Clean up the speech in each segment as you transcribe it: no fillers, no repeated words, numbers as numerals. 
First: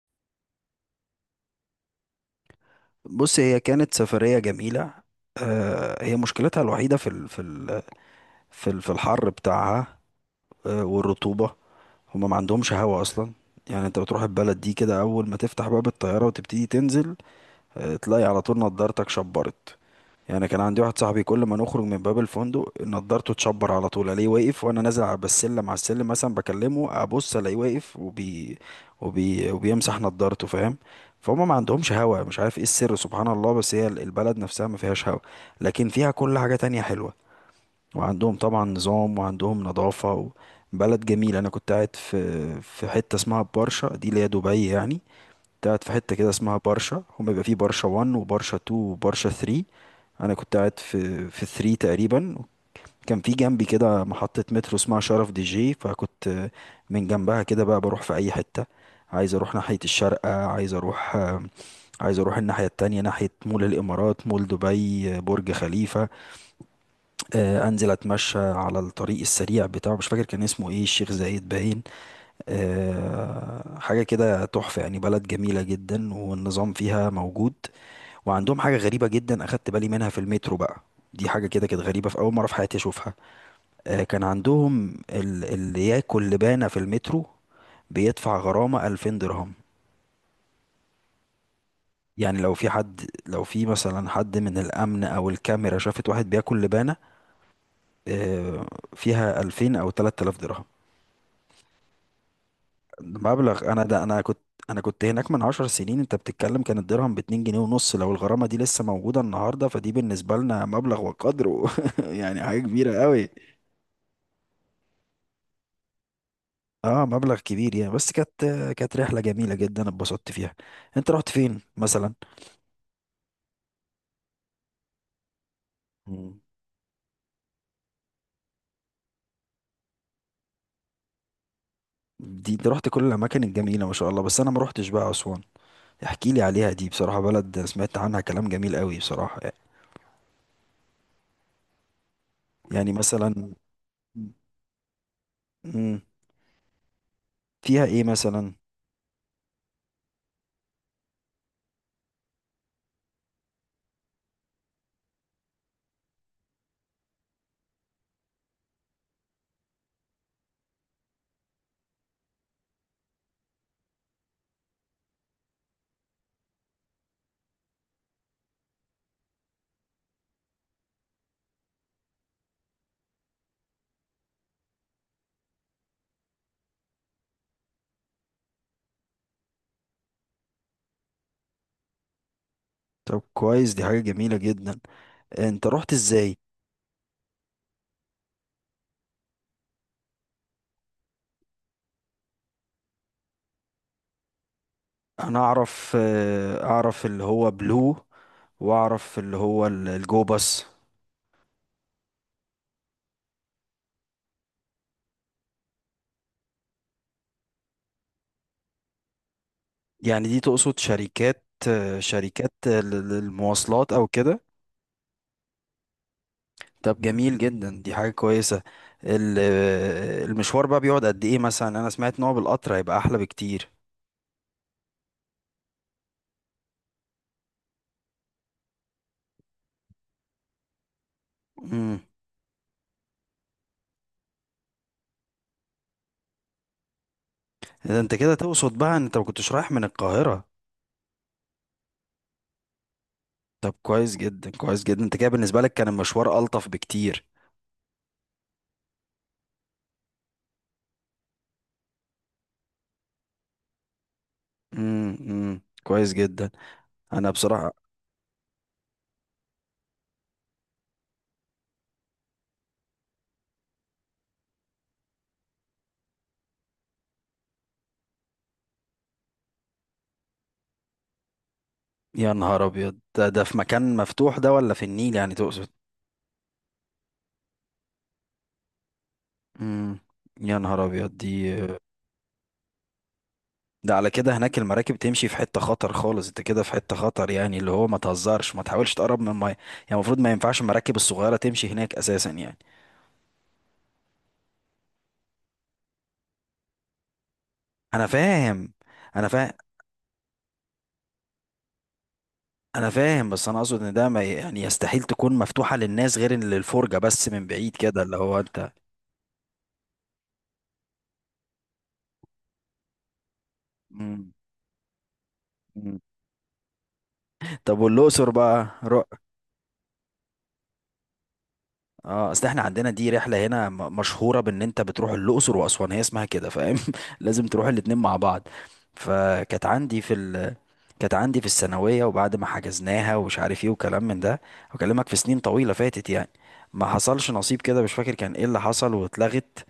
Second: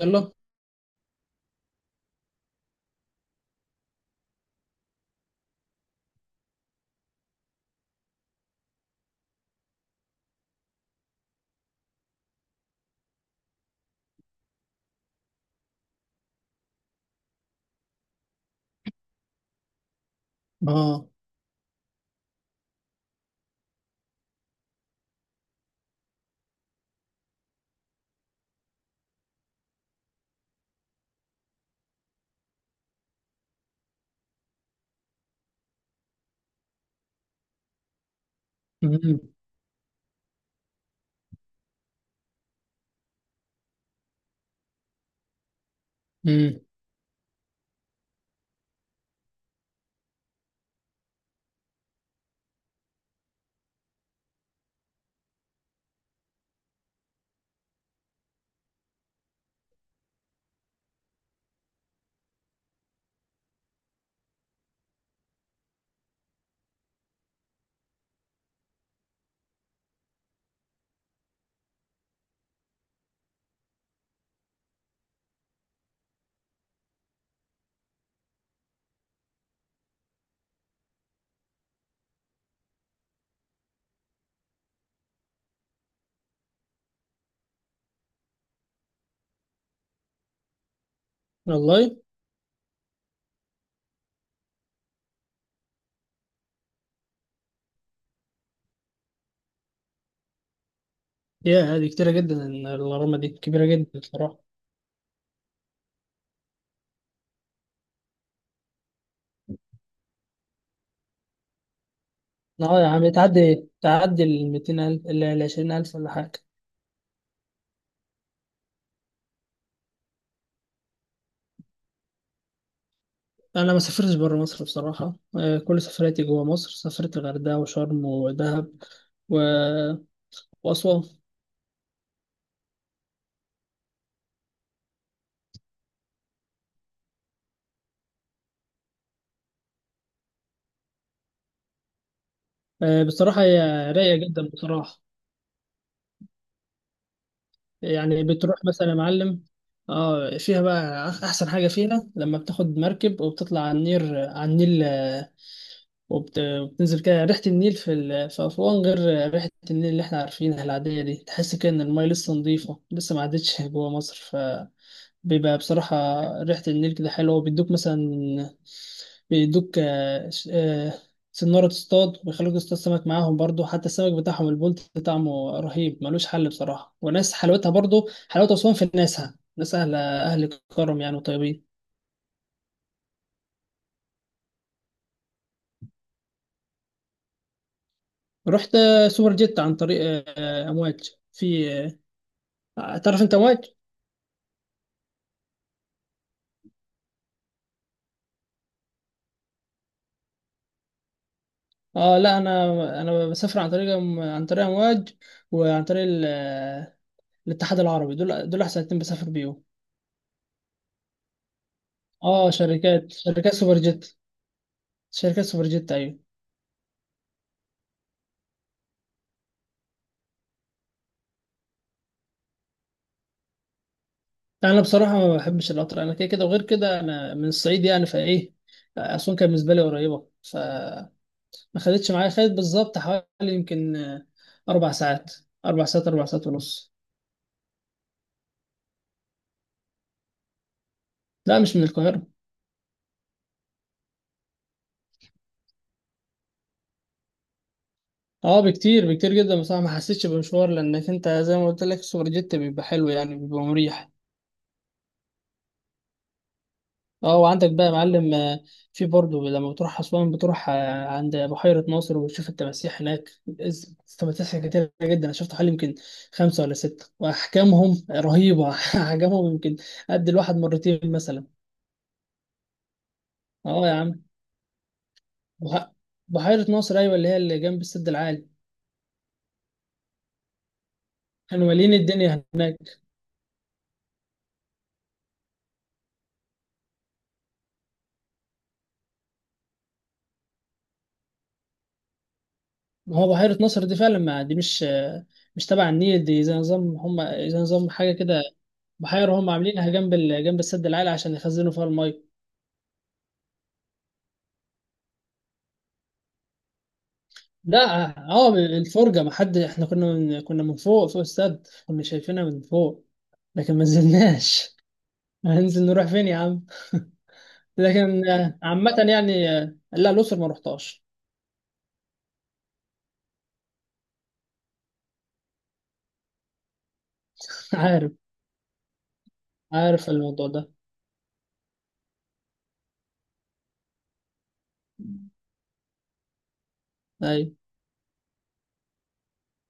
يلا. بص هي كانت سفرية جميلة. آه، هي مشكلتها الوحيدة في ال في الحر بتاعها. آه، والرطوبة. هما ما عندهمش هوا أصلا. يعني انت بتروح البلد دي كده أول ما تفتح باب الطيارة وتبتدي تنزل، آه، تلاقي على طول نضارتك شبرت. يعني كان عندي واحد اه. صاحبي كل ما نخرج من باب الفندق نضارته تشبر على طول، الاقيه واقف وانا نازل على السلم مثلا بكلمه ابص الاقيه واقف وبيمسح نضارته، فاهم؟ فهم ما عندهمش هوا، مش عارف ايه السر، سبحان الله، بس هي البلد نفسها ما فيهاش هوا. لكن فيها كل حاجة تانية حلوة. وعندهم طبعا نظام امم، وعندهم نظافة و-، بلد جميل. انا كنت قاعد في حتة اسمها برشا، دي اللي هي دبي يعني. كنت قاعد في حتة كده اسمها امم. برشا، هم بيبقى فيه برشا 1 وبرشا 2 وبرشا 3. انا كنت قاعد في 3 تقريبا. كان في جنبي كده محطة مترو اسمها شرف دي جي، فكنت من جنبها كده بقى بروح في اي حتة. عايز اروح ناحية الشارقة، عايز اروح الناحية التانية، ناحية مول الامارات، مول دبي، برج خليفة. آه، انزل اتمشى على الطريق السريع بتاعه، مش فاكر كان اسمه ايه، الشيخ زايد باين. آه، حاجه كده تحفه يعني، بلد جميله جدا والنظام فيها موجود. وعندهم حاجه غريبه جدا اخدت بالي منها في المترو بقى. دي حاجه كده كانت غريبه، في اول مره في حياتي اشوفها. آه، كان عندهم ال- اللي ياكل لبانه في المترو بيدفع غرامه 2000 درهم. والله. يعني لو في حد، لو في مثلا حد من الامن او الكاميرا شافت واحد بياكل لبانه، آه، فيها 2000 او 3000 درهم. يا هذه كتيرة جدا، الغرامة دي كبيرة مبلغ، انا جدا ده انا كنت بصراحة. انا كنت هناك من 10 سنين، انت بتتكلم كان الدرهم باتنين جنيه ونص. لو الغرامة دي لسه موجودة النهاردة فدي بالنسبة لنا مبلغ وقدره يعني حاجة اه يا كبيرة عم، قوي. تعدي ال 200,000 ال 20,000 ولا حاجة. اه مبلغ كبير يعني. بس كانت، كانت رحلة جميلة جدا اتبسطت فيها. انت رحت فين مثلا؟ انا ما سافرتش بره مصر بصراحة. كل سفرياتي مم. جوه مصر، سافرت الغردقة وشرم ودهب و... وأسوان. دي انت رحت كل الاماكن الجميلة ما شاء الله، بس انا ما رحتش بقى اسوان. احكي لي عليها، دي بصراحة بلد سمعت عنها كلام جميل قوي بصراحة. يعني بصراحة مثلا. هي رايقة جدا بصراحة. مم، فيها ايه يعني مثلا؟ بتروح مثلا يا معلم. اه، فيها بقى أحسن حاجة فيها لما بتاخد مركب وبتطلع على النيل وبتنزل كده ريحة النيل في أسوان غير ريحة النيل اللي احنا عارفينها العادية دي. تحس كده إن المية لسه نظيفة، لسه ما عدتش جوا مصر. فبيبقى بصراحة ريحة النيل كده حلوة. وبيدوك مثلا، بيدوك سنارة تصطاد، وبيخلوك تصطاد سمك معاهم برضو. حتى السمك بتاعهم البولت طعمه رهيب، ملوش حل بصراحة. وناس حلاوتها برضو، حلاوة أسوان في ناسها، ناس أهل كرم يعني وطيبين. طب كويس، دي حاجة جميلة جدا. انت رحت ازاي؟ رحت سوبر جيت عن طريق أمواج. في، تعرف انت امواج؟ انا اعرف، آه، اعرف اللي هو بلو، واعرف اللي هو ال- الجو باص. اه لا، انا بسافر عن طريق امواج. وعن طريق ال- الاتحاد العربي، دول احسن اتنين بسافر بيهم. يعني دي تقصد شركات، آه، اه شركات ال- شركات سوبر المواصلات او جيت، كده؟ شركات سوبر جيت ايوه. طب جميل جدا، دي حاجة كويسة. ال- آه، المشوار بقى بيقعد قد ايه مثلا؟ انا سمعت ان هو بالقطر هيبقى احلى بكتير. انا بصراحه ما بحبش القطر، انا كده كده، وغير كده انا من الصعيد يعني. فايه اسوان كانت بالنسبه لي قريبه، فما امم. خدتش معايا. خدت بالظبط حوالي يمكن اربع ساعات اربع ساعات ونص. ده انت كده تقصد بقى ان انت ما كنتش رايح من القاهرة؟ لا مش من القاهره. طب كويس جدا، كويس جدا، انت كده بالنسبة لك كان المشوار ألطف بكتير. اه بكتير، بكتير جدا بصراحه. ما حسيتش بمشوار، لانك انت زي ما قلت لك السوبر جيت بيبقى حلو، يعني بيبقى مريح. امم كويس جدا. انا اه وعندك بصراحة. بقى يا معلم. في برضه لما بتروح اسوان بتروح عند بحيره ناصر وبتشوف التماسيح هناك. التماسيح كتير جدا، انا شفت حوالي يمكن خمسه ولا سته، واحجامهم رهيبه احجامهم يمكن قد الواحد مرتين مثلا. يا نهار ابيض، ده في اه يا مكان عم، مفتوح ده ولا في النيل يعني تقصد؟ بح- بحيره ناصر ايوه، اللي هي اللي جنب السد العالي. امم. يا نهار ابيض دي. كانوا مالين الدنيا هناك. ده على كده هناك المراكب تمشي في حتة خطر خالص، انت كده في حتة خطر، يعني اللي هو ما تهزرش ما تحاولش تقرب من المية يعني. المفروض ما ينفعش المراكب الصغيرة تمشي هناك اساسا يعني. ما هو بحيرة ناصر دي فعلا، ما دي مش تبع النيل، دي زي نظام هم، زي نظام انا حاجة كده. فاهم. انا بحيرة هم فاهم عاملينها جنب جنب السد العالي عشان يخزنوا فيها المية. انا فاهم بس انا اقصد ان ده ما ي- يعني يستحيل تكون مفتوحة للناس، غير للفرجة بس من بعيد ده كده اللي هو اه، انت. الفرجة ما حد، احنا كنا من فوق، فوق السد، كنا شايفينها من فوق، لكن ما امم. نزلناش. هننزل أمم. نروح فين يا عم؟ طب لكن والأقصر بقى عامة رحت؟ يعني. لا، الأقصر ما رحتهاش. اه اصل احنا عندنا دي رحله هنا م- مشهوره بان انت بتروح الاقصر واسوان، هي اسمها كده، فاهم؟ لازم تروح الاتنين عارف، مع بعض. فكانت عندي عارف في الموضوع ال...، ده. كانت عندي في الثانويه وبعد ما حجزناها ومش عارف ايه وكلام من ده، بكلمك في سنين طويله فاتت يعني، ما حصلش أيوة. نصيب كده. مش فاكر كان ايه اللي حصل واتلغت.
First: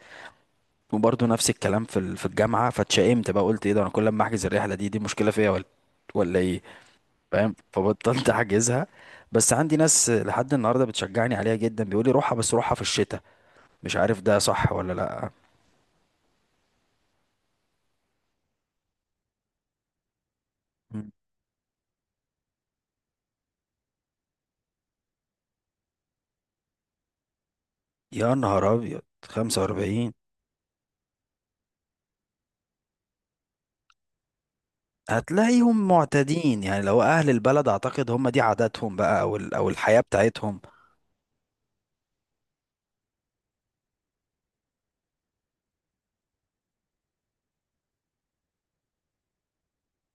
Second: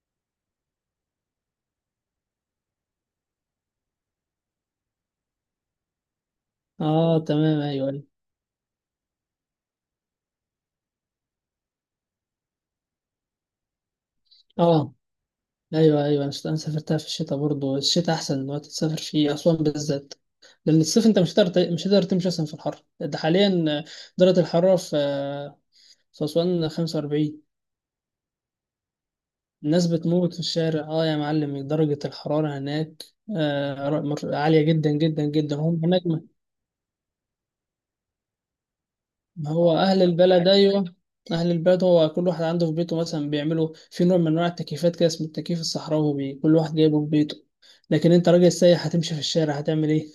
وبرضه نفس الكلام في ال... في الجامعه، فاتشائمت بقى. قلت ايه ده، انا كل ما احجز الرحله دي مشكله فيا ولا ولا ايه؟ اه فاهم، تمام، ايوه ايوه. فبطلت احجزها. بس عندي ناس لحد النهارده بتشجعني عليها جدا، بيقولي روحها بس روحها في الشتاء. مش عارف ده صح ولا اه لأ. ايوه، ايوه. انا سافرتها في الشتاء برضه. الشتاء احسن وقت تسافر فيه اسوان بالذات، لان الصيف مم. انت مش هتقدر تمشي اصلا في الحر ده حاليا. درجه الحراره في اسوان 45. يا نهار أبيض، الناس 45! بتموت في الشارع. اه يا معلم، درجه الحراره هناك عاليه جدا جدا جدا. هم هتلاقيهم هناك معتادين يعني، لو أهل البلد أعتقد هم دي عاداتهم بقى أو ما ال- أو هو الحياة اهل البلد، بتاعتهم. ايوه. اهل البلد هو كل واحد عنده في بيته مثلا بيعملوا في نوع من انواع التكييفات كده، اسمه التكييف الصحراوي، كل واحد جايبه في بيته. لكن انت راجل سايح هتمشي في الشارع هتعمل إيه؟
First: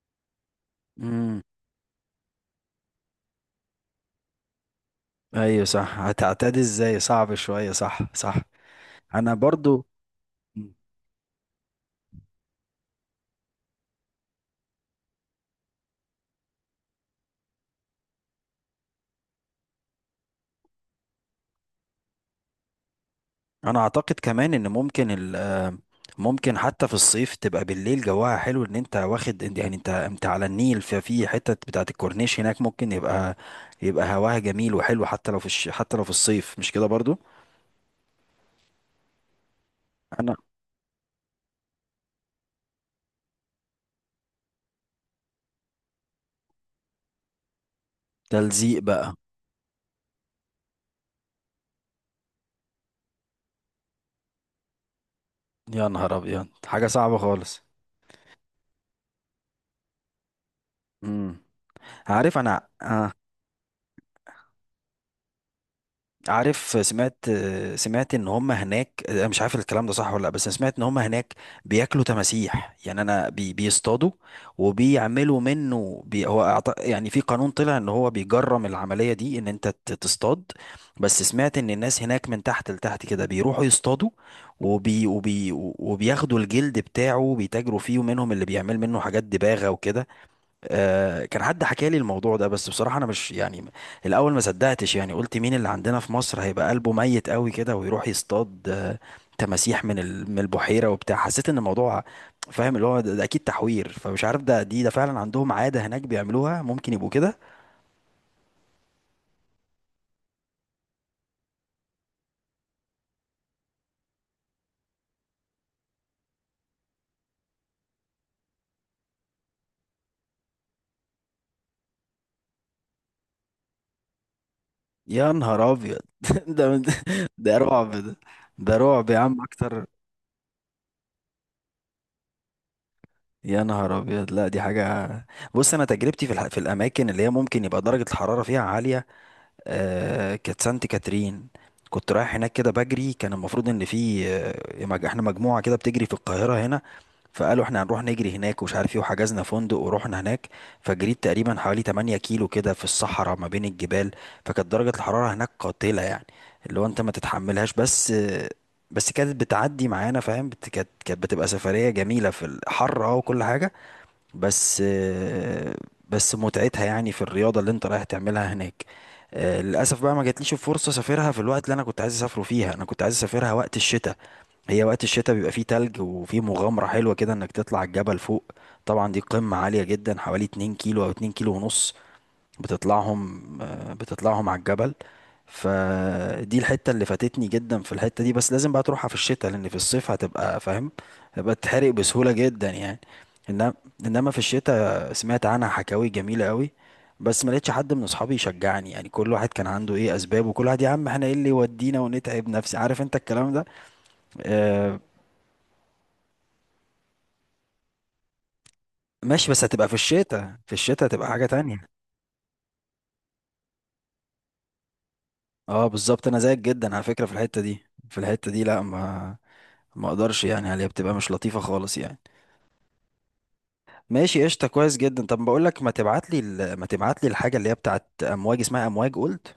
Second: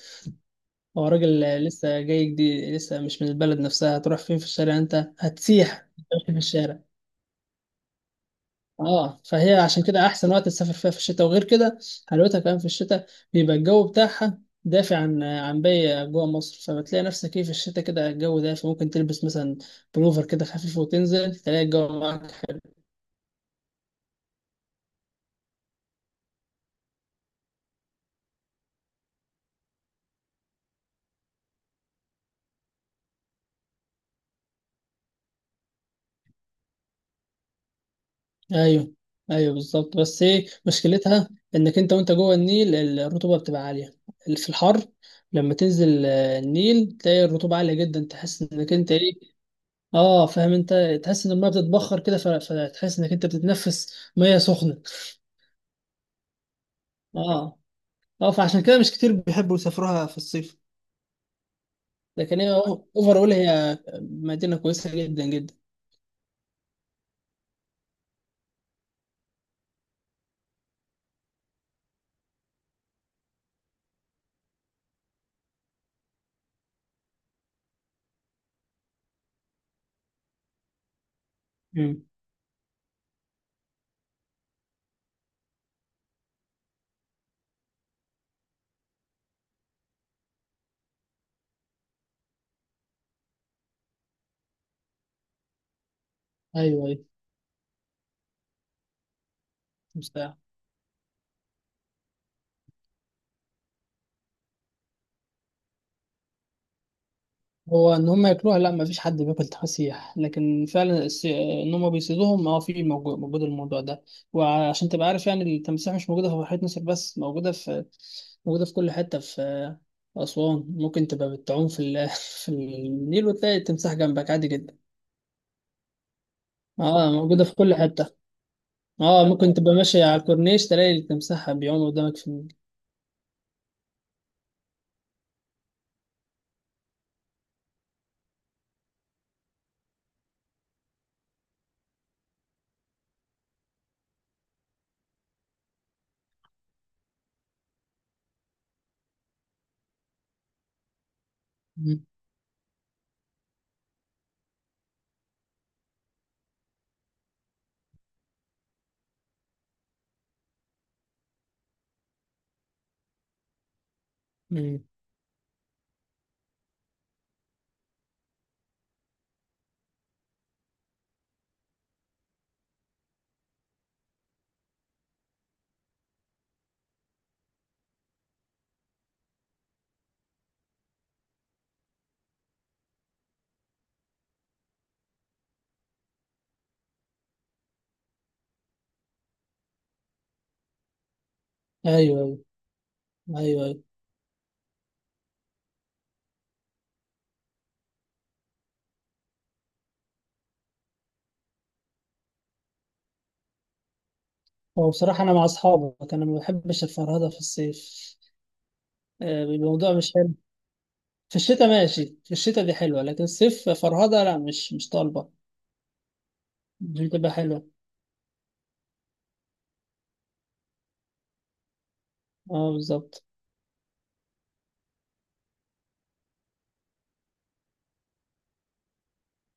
هو راجل امم. لسه جاي جديد، لسه مش من البلد نفسها، هتروح فين في الشارع؟ انت أيوة هتسيح صح، ماشي في هتعتادي الشارع. إزاي، صعب شوية، صح صح. اه أنا فهي عشان برضو. كده احسن وقت تسافر مم. فيها في الشتاء. وغير كده، حلاوتها كمان في الشتاء، بيبقى الجو بتاعها دافع عن باقي جوه مصر. فبتلاقي نفسك ايه في الشتاء، كده الجو دافي، ممكن تلبس مثلا بلوفر كده خفيف، وتنزل تلاقي الجو معاك. أنا أعتقد كمان إن ممكن ال...، ممكن حتى في الصيف تبقى بالليل جواها حلو، إن أنت واخد يعني أنت على النيل، ففي حتة بتاعة الكورنيش هناك ممكن يبقى هواها جميل وحلو حتى لو في الش... حتى لو في الصيف، مش كده برضو؟ ايوه، ايوه بالظبط. بس انا ايه مشكلتها؟ انك انت وانت جوه النيل الرطوبه بتبقى عاليه في الحر. لما تنزل النيل تلاقي الرطوبه عاليه جدا، تحس انك تلزيق انت بقى. ايه. اه فاهم انت. تحس ان الميه بتتبخر كده، فتحس انك انت بتتنفس ميه سخنه. يا نهار ابيض، حاجه صعبه اه. خالص. اه، فعشان كده مش كتير بيحبوا يسافروها في الصيف. امم. عارف لكن هي انا، آه. اوفر اول، هي مدينه كويسه جدا جدا. عارف سمعت، آه، سمعت ان هم هناك، انا مش عارف الكلام ده صح ولا لا، بس أنا سمعت ان هم هناك بياكلوا تماسيح يعني، انا بي بيصطادوا وبيعملوا منه بي هو أعط- يعني في قانون طلع ان هو بيجرم العمليه دي، ان انت ت- تصطاد، بس سمعت ان الناس امم. هناك من تحت لتحت كده بيروحوا يصطادوا وبياخدوا الجلد بتاعه بيتاجروا فيه، ومنهم اللي بيعمل منه حاجات دباغه وكده. آه، كان حد حكى لي الموضوع ده، بس بصراحة أنا مش يعني، الأول ما صدقتش يعني، قلت مين اللي عندنا في مصر هيبقى قلبه ايوه، ميت قوي كده ويروح يصطاد، آه، تماسيح من ال- ايوه. من البحيرة وبتاع، حسيت إن الموضوع، فاهم اللي هو ده, ده أكيد تحوير، فمش عارف ده دي ده فعلا عندهم عادة هناك بيعملوها ممكن يبقوا كده. هو ان هم ياكلوها؟ لا، ما فيش حد بياكل تفاسيح. لكن فعلا ان هم بيصيدوهم، اه، في موجود الموضوع ده. وعشان تبقى عارف يعني، التمساح مش موجوده في بحيره ناصر بس، موجوده في كل حته في اسوان. ممكن تبقى بتعوم في النيل وتلاقي التمساح جنبك عادي جدا. يا نهار أبيض ده. اه، موجوده في ده كل رعب حته. ده. ده رعب يا اه عم ممكن تبقى أكتر. ماشي على الكورنيش تلاقي التمساح بيعوم قدامك في النيل. يا نهار أبيض لا، دي حاجة. بص أنا تجربتي في الح- في الأماكن اللي هي ممكن يبقى درجة الحرارة فيها عالية، آه كانت سانت كاترين. كنت رايح هناك كده بجري، كان المفروض ان في، آه، مج- احنا مجموعة كده بتجري في القاهرة هنا، فقالوا احنا هنروح نجري هناك ومش عارف ايه، وحجزنا فندق ورحنا هناك. فجريت تقريبا حوالي مم. 8 كيلو كده في الصحراء ما بين الجبال. فكانت درجة الحرارة هناك قاتلة يعني، اللي هو انت ما تتحملهاش، بس آه، بس كانت بتعدي معانا، فاهم؟ بت- كانت بتبقى سفرية جميلة في الحر اه وكل حاجة. بس مم. آه، بس متعتها يعني في الرياضة اللي انت رايح تعملها هناك. آه، للأسف بقى ما جاتليش الفرصة أسافرها في الوقت اللي أنا كنت عايز أسافره فيها، أنا كنت عايز أسافرها وقت الشتاء. هي وقت الشتاء بيبقى فيه تلج وفيه مغامرة حلوة كده إنك تطلع الجبل فوق. طبعا دي قمة عالية جدا، حوالي 2 كيلو أو 2 كيلو ونص بتطلعهم، آه، بتطلعهم على الجبل. فدي الحتة اللي فاتتني جدا، في الحتة دي بس لازم بقى تروحها في الشتاء، لأن في الصيف هتبقى فاهم، هتبقى تحرق ايوه، بسهولة جدا يعني. ايوه. ايوه، إنما، ايوه. إنما في الشتاء سمعت عنها حكاوي جميلة قوي، بس ما لقيتش حد من أصحابي يشجعني يعني، كل واحد كان عنده إيه أسباب، وكل واحد يا عم إحنا إيه اللي يودينا ونتعب نفسي، عارف أنت الكلام ده. هو آه. بصراحه، انا مع اصحابك، انا ما بحبش الفرهده في الصيف. ماشي بس هتبقى في الموضوع مش حلو. الشتاء، في الشتاء هتبقى في حاجة الشتاء تانية. ماشي، في الشتاء دي حلوة. لكن الصيف فرهدة لا، مش طالبة. اه بالظبط، أنا زيك جدا مش على فكرة بتبقى في الحتة حلوة. دي، في الحتة دي لا، ما ما اقدرش يعني عليها، بتبقى مش لطيفة خالص يعني. اه بالظبط. ماشي، قشطة، كويس جدا. طب بقول لك، ما تبعت لي الحاجة اللي هي بتاعت امواج، اسمها امواج قلت،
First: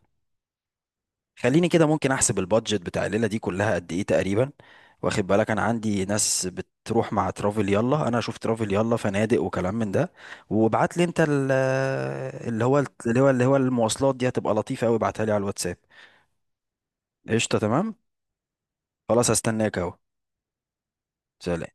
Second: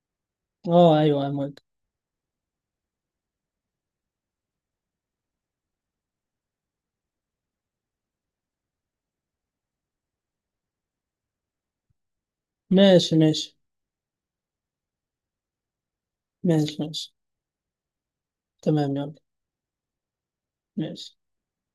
اه ايوه يا موافق. خليني كده ممكن احسب البادجت بتاع الليلة دي كلها قد ايه تقريبا. واخد بالك انا عندي ناس بتروح مع ترافل يلا، انا اشوف ترافل يلا فنادق وكلام من ده. وابعت لي انت ال- اللي هو ماشي، اللي هو ماشي. المواصلات دي هتبقى لطيفة قوي، ابعتها لي على الواتساب. ماشي، ماشي. قشطة تمام. تمام يلا. خلاص هستناك اهو. ماشي. سلام.